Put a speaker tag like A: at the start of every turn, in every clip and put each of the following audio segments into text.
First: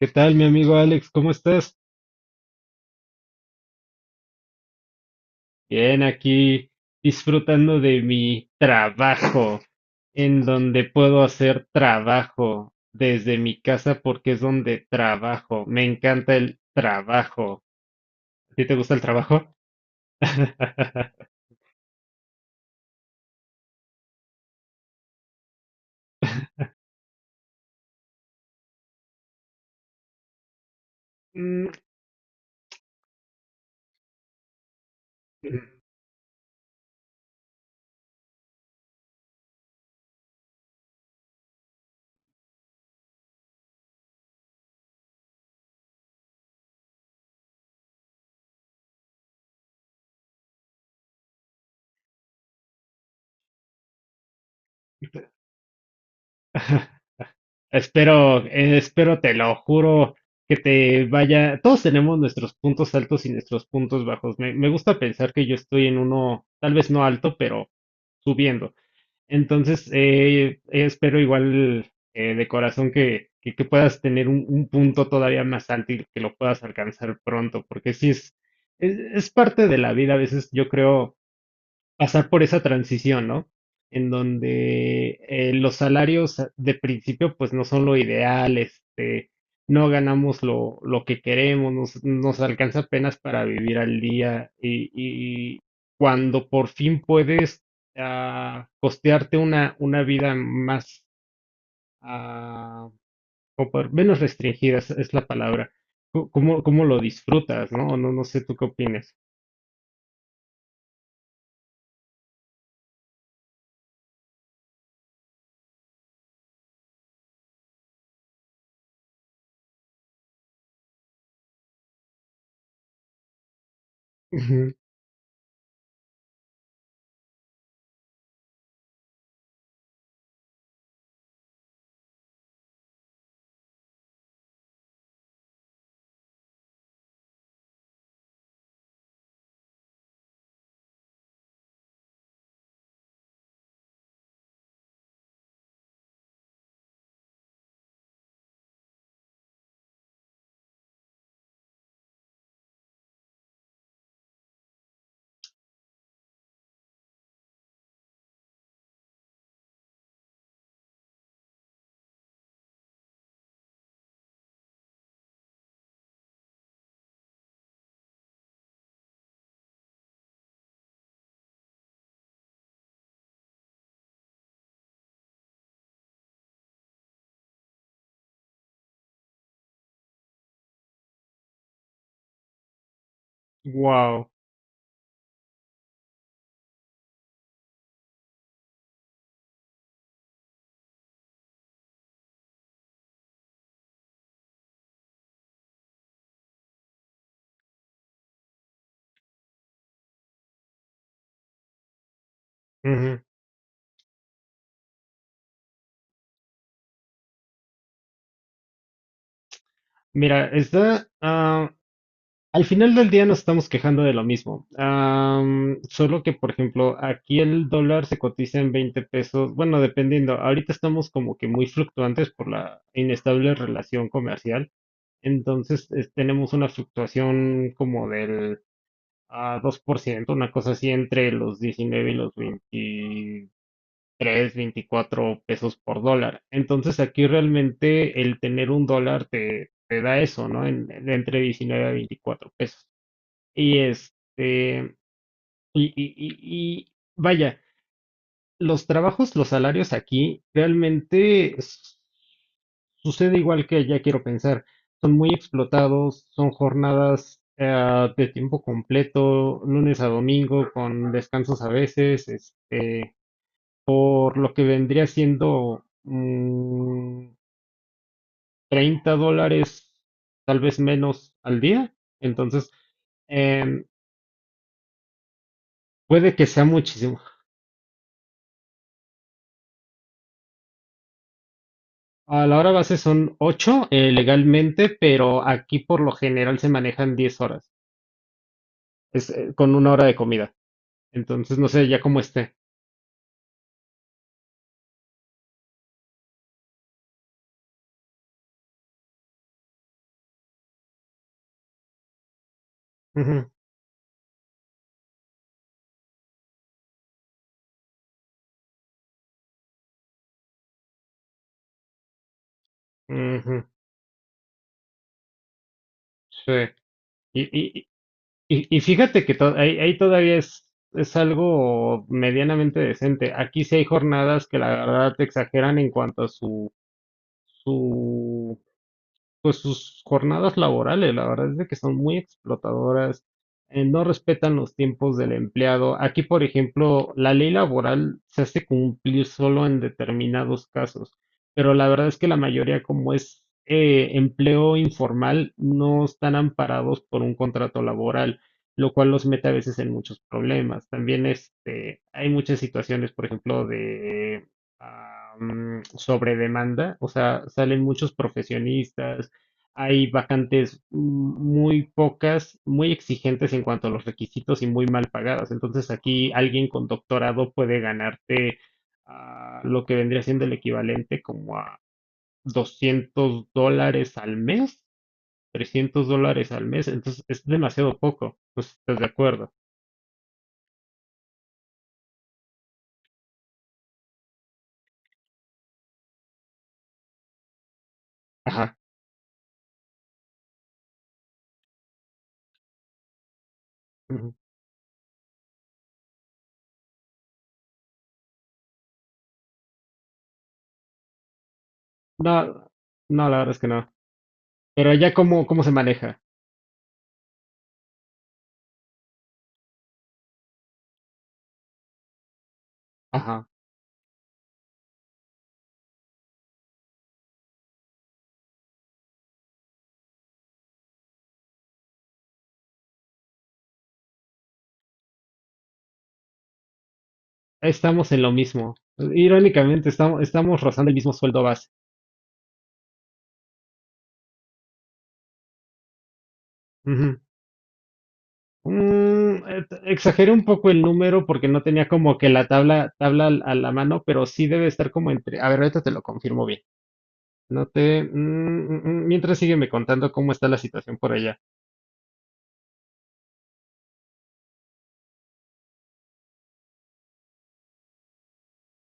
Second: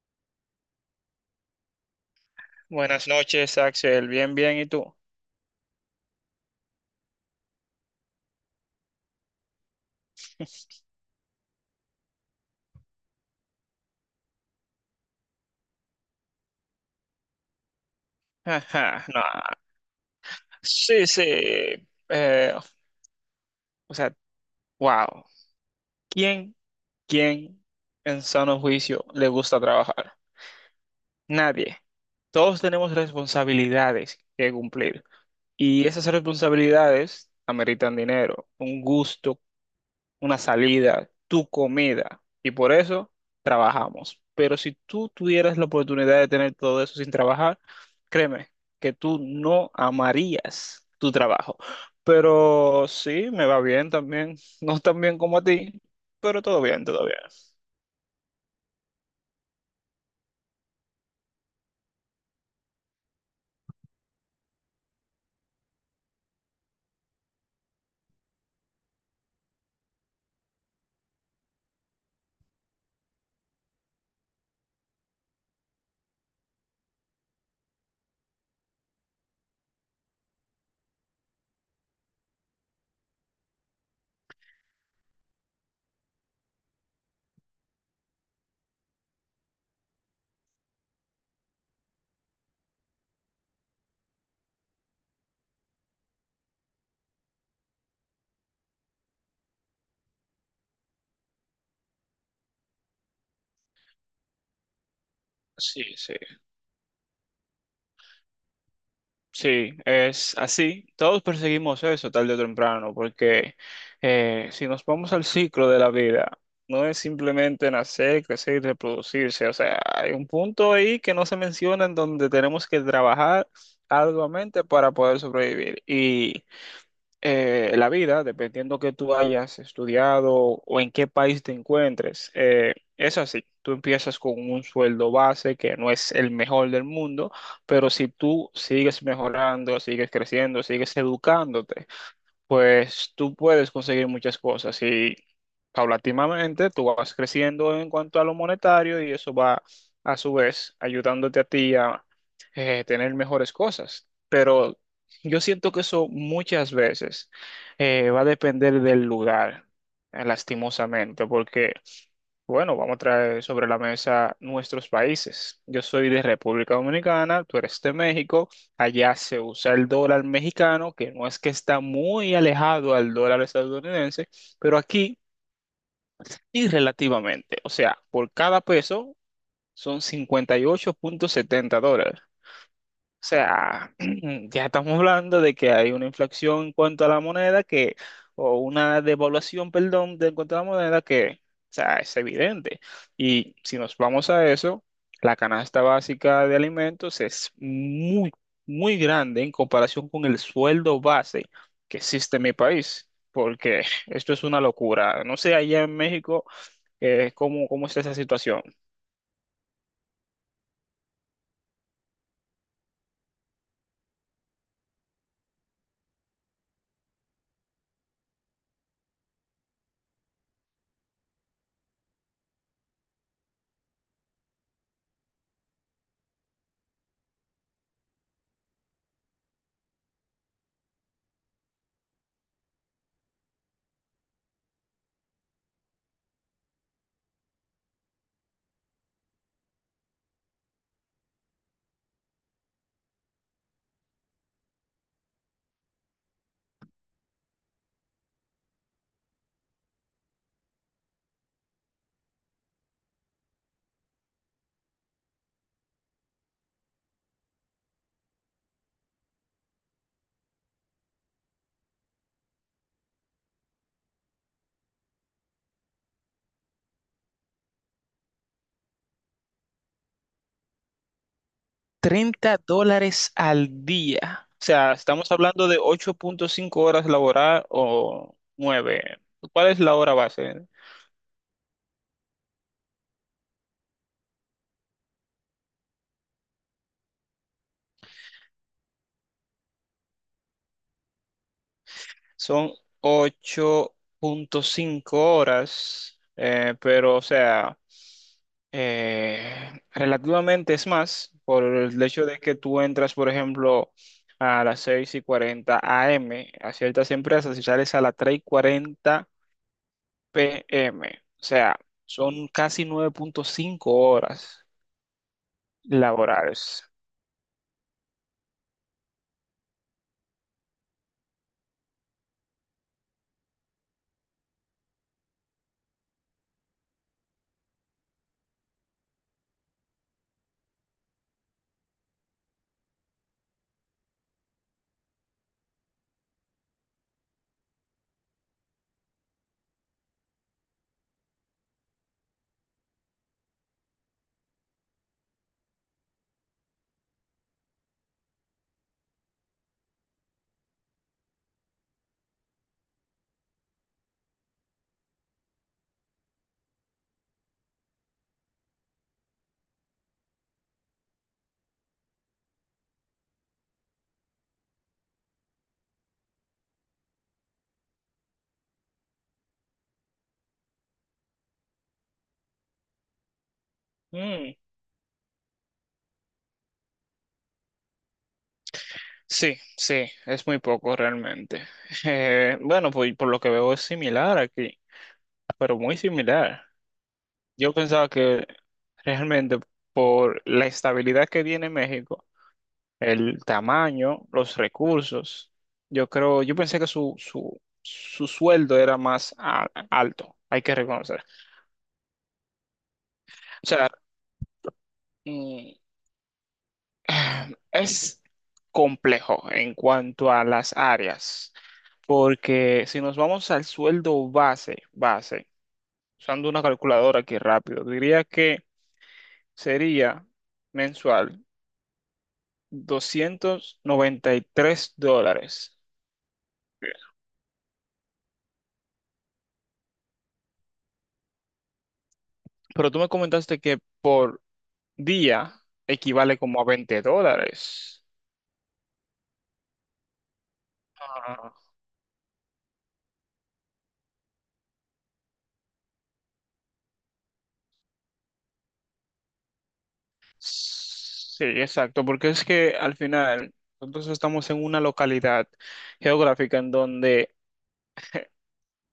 A: ¿Qué tal, mi amigo Alex? ¿Cómo estás?
B: Buenas noches, Axel. Bien, bien. ¿Y tú?
A: Bien, aquí disfrutando de mi trabajo, en donde puedo hacer trabajo desde mi casa porque es donde trabajo. Me encanta el trabajo. ¿A ti te gusta el
B: Ajá,
A: trabajo?
B: no. Sí, sí. Eh, o sea, wow. ¿Quién, quién en sano juicio le gusta trabajar?
A: Mm.
B: Nadie. Todos tenemos responsabilidades que cumplir. Y esas responsabilidades ameritan dinero, un gusto una salida, tu comida. Y por eso trabajamos. Pero si tú tuvieras la oportunidad de tener todo eso sin trabajar, créeme que tú no amarías tu trabajo. Pero sí, me va bien también. No tan bien como a ti, pero todo bien, todo bien.
A: Espero, te lo juro, que te vaya. Todos tenemos nuestros puntos altos y nuestros puntos bajos. Me gusta pensar que yo estoy en uno, tal vez no alto, pero subiendo. Entonces, espero igual de corazón que puedas tener un punto todavía más alto y que lo puedas alcanzar pronto, porque sí es parte de la vida. A veces yo creo pasar por esa transición, ¿no? En donde los salarios de principio pues no son lo ideal, no ganamos lo que queremos, nos alcanza apenas para vivir al día y cuando por fin puedes costearte una vida más, ah, como menos restringida, es la palabra.
B: Sí, sí.
A: ¿Cómo lo disfrutas, no? No, no sé tú qué opinas.
B: Sí, es así. Todos perseguimos eso tarde o temprano, porque si nos vamos al ciclo de la vida, no es simplemente nacer, crecer y reproducirse. O sea, hay un punto ahí que no se menciona en donde tenemos que trabajar arduamente para poder sobrevivir. Y la vida, dependiendo que tú hayas estudiado o en qué país te encuentres, es así. Tú empiezas con un sueldo base que no es el mejor del mundo, pero si tú sigues mejorando, sigues creciendo, sigues educándote, pues tú puedes conseguir muchas cosas y paulatinamente tú vas creciendo en cuanto a lo monetario y eso va a su vez ayudándote a ti a tener mejores cosas. Pero yo siento que eso muchas veces va a depender del lugar, lastimosamente, porque, bueno, vamos a traer sobre la mesa nuestros países. Yo soy de República Dominicana, tú eres de México. Allá se usa el dólar mexicano, que no es que está muy alejado al dólar estadounidense, pero aquí y relativamente. O sea, por cada peso son 58.70 dólares. O sea,
A: Wow.
B: ya estamos hablando de que hay una inflación en cuanto a la moneda que, o una devaluación, perdón, de en cuanto a la moneda que, o sea, es evidente. Y si nos vamos a eso, la canasta básica de alimentos es muy, muy grande en comparación con el sueldo base que existe en mi país, porque esto es una locura. No sé, allá en México, ¿Cómo está esa situación?
A: Mira, está, al final del día nos estamos quejando de lo mismo. Solo que, por ejemplo, aquí el dólar se cotiza en 20 pesos. Bueno, dependiendo. Ahorita estamos como que muy fluctuantes por la inestable relación comercial. Entonces, tenemos una fluctuación como del 2%, una cosa así entre los 19 y los 20, tres veinticuatro pesos por dólar. Entonces aquí realmente el tener un dólar te da eso, ¿no? Entre 19 a 24 pesos. Y y vaya, los trabajos, los salarios aquí realmente sucede igual que ya quiero pensar. Son muy explotados, son jornadas de tiempo completo, lunes a domingo, con descansos a veces, por lo que vendría siendo $30, tal vez menos al día.
B: 30
A: Entonces,
B: dólares
A: em,
B: al día. O sea, estamos hablando de ocho
A: puede que
B: punto
A: sea
B: cinco horas
A: muchísimo.
B: laboral o 9. ¿Cuál es la hora base?
A: A la hora base son 8 legalmente, pero aquí por lo general se manejan 10 horas, con una hora de comida. Entonces, no sé, ya cómo esté.
B: Son 8.5 horas, pero o sea, eh, relativamente es más por el hecho de que tú entras, por
A: Ujú,
B: ejemplo, a las seis y 40 AM a ciertas empresas y sales a las tres y cuarenta PM. O sea, son casi nueve punto
A: ujú,
B: cinco horas
A: sí.
B: laborales.
A: Y, y fíjate que ahí todavía es algo medianamente decente. Aquí sí hay jornadas que la verdad te exageran en cuanto a su pues sus jornadas laborales. La verdad es de que son muy explotadoras, no respetan los tiempos del empleado. Aquí, por ejemplo, la ley laboral se hace cumplir solo en determinados casos, pero la verdad es que la mayoría, como es empleo informal, no están amparados por un contrato laboral. Lo cual los mete a veces en muchos problemas. También hay muchas situaciones, por ejemplo, de sobre demanda, o sea, salen muchos profesionistas, hay vacantes muy pocas, muy exigentes en cuanto a los requisitos y muy mal pagadas. Entonces aquí alguien con doctorado puede ganarte lo que vendría siendo el equivalente como a $200 al
B: Mm,
A: mes, $300 al mes. Entonces es demasiado poco. Pues estás de acuerdo.
B: sí, sí, es muy poco realmente. Bueno, pues por lo que veo es similar aquí, pero muy similar. Yo pensaba que
A: Ajá.
B: realmente por la estabilidad que tiene México, el tamaño,
A: Ujú.
B: los recursos, yo creo, yo pensé que su sueldo era más alto, hay que reconocer.
A: No, no, la verdad es
B: O
A: que no.
B: sea,
A: Pero ¿allá cómo se
B: mm,
A: maneja?
B: Es complejo en cuanto a las áreas, porque si nos
A: Ajá.
B: vamos al sueldo base, base, usando una calculadora aquí rápido, diría que sería mensual 293 dólares.
A: Estamos en lo mismo. Irónicamente, estamos rozando el mismo sueldo base.
B: Pero tú me comentaste que por día equivale como a 20 dólares.
A: Exageré un poco el número porque
B: Ah,
A: no tenía como que la tabla a la mano, pero sí debe estar como entre. A ver, ahorita te lo confirmo bien. No te. Mientras sígueme contando cómo está la situación por allá.
B: sí, exacto, porque es que al final nosotros estamos en una localidad geográfica en donde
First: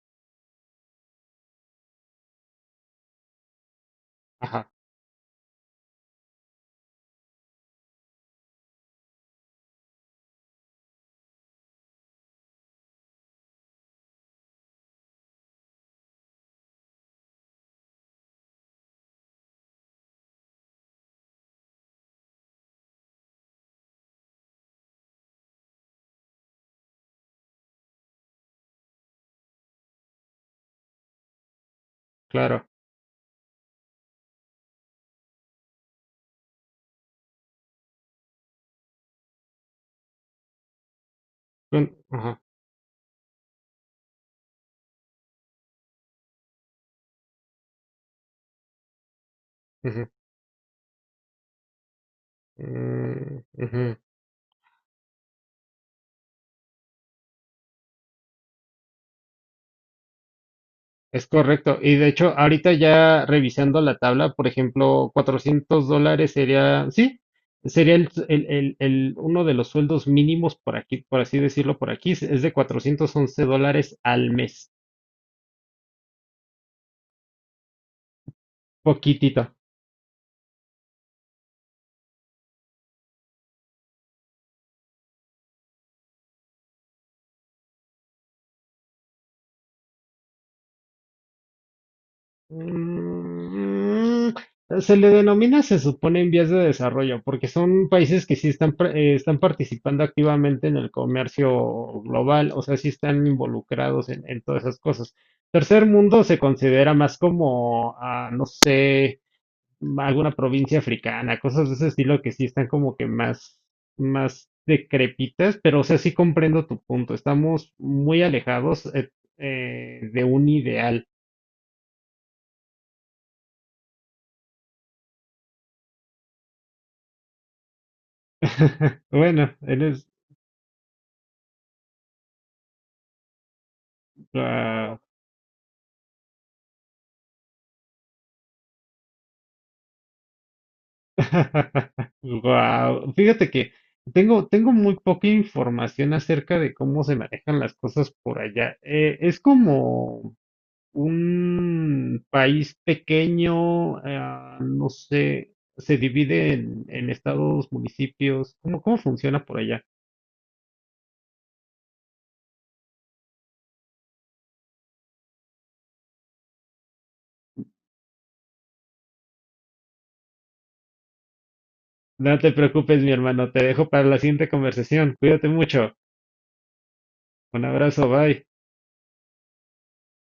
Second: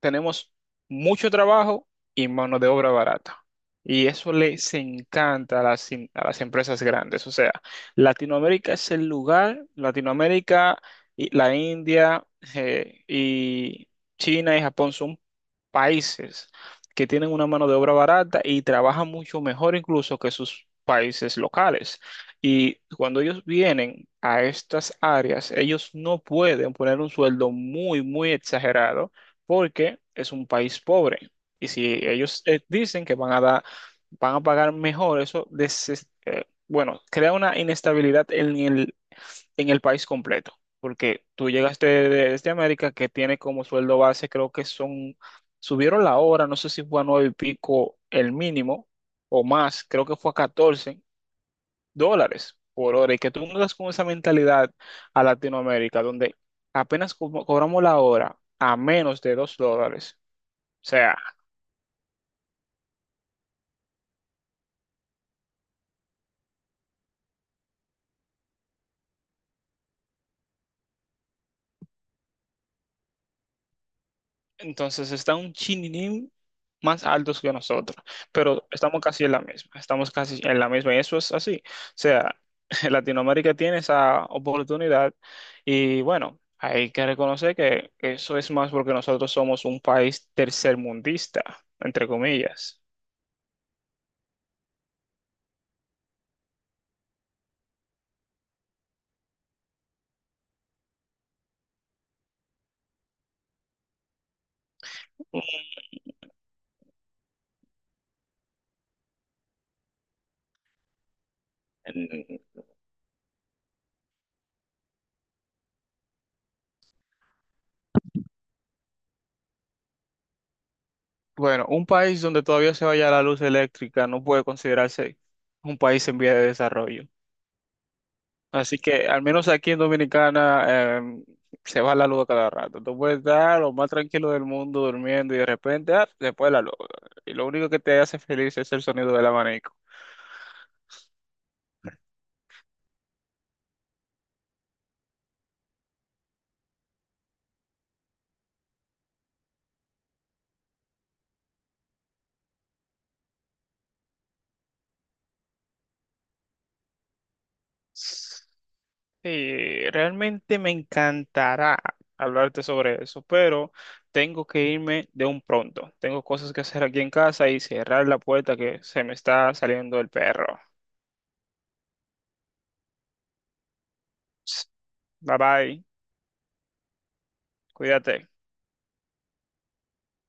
B: tenemos mucho trabajo y mano de obra barata. Y eso
A: Ajá,
B: les encanta a a las empresas grandes. O sea, Latinoamérica es el lugar, Latinoamérica, y la India y China y Japón son países que tienen una mano de obra barata y trabajan mucho mejor incluso que sus países locales. Y cuando ellos vienen a estas áreas, ellos no pueden poner un sueldo muy, muy exagerado porque es un país pobre. Y si ellos
A: claro.
B: dicen que van a dar, van a pagar mejor, eso, bueno, crea una inestabilidad en el país completo. Porque tú llegaste
A: Ajá,
B: desde América, que tiene como sueldo base, creo que son, subieron la hora, no sé si fue a nueve y pico el mínimo o más, creo
A: ujú,
B: que fue a 14 dólares por hora. Y que
A: mm,
B: tú mudas
A: ujú.
B: con esa mentalidad a Latinoamérica, donde apenas cobramos la hora a menos de 2 dólares o sea,
A: Es correcto. Y de hecho, ahorita ya revisando la tabla, por ejemplo, $400 sería, sí, sería uno de los sueldos mínimos por aquí, por así decirlo, por aquí, es de $411 al mes.
B: entonces está un chininín más altos que nosotros, pero estamos casi en la
A: Poquitito.
B: misma, estamos casi en la misma y eso es así. O sea, Latinoamérica tiene esa oportunidad y bueno, hay que reconocer que eso es más porque nosotros somos un país tercermundista, entre comillas.
A: Se le denomina, se supone, en vías de desarrollo, porque son países que sí están, están participando activamente en el comercio global, o sea, sí están involucrados en todas esas cosas. Tercer mundo se considera más como, no sé, alguna provincia africana, cosas de ese estilo que sí
B: Mm.
A: están como que más decrépitas, pero o sea, sí comprendo tu punto, estamos muy alejados, de un ideal.
B: Bueno, un país donde todavía se vaya la luz eléctrica no puede considerarse un país en vía de desarrollo. Así que al menos
A: Bueno,
B: aquí en
A: eres
B: Dominicana se va la luz a cada rato. Tú puedes estar lo más tranquilo del mundo
A: wow.
B: durmiendo y de repente, ah, se fue la luz. Y lo único que te hace feliz es el sonido del abanico.
A: Wow. Fíjate que tengo muy poca información acerca de cómo se manejan las cosas por allá. Es como un país pequeño, no sé, se divide en estados, municipios. ¿Cómo funciona por allá?
B: Sí, realmente me encantará hablarte sobre eso, pero tengo que irme de un pronto. Tengo cosas que hacer aquí en casa y cerrar la puerta que se me está saliendo el perro.
A: No te preocupes, mi hermano, te dejo para la siguiente conversación.
B: Bye
A: Cuídate
B: bye,
A: mucho. Un abrazo,
B: cuídate.
A: bye.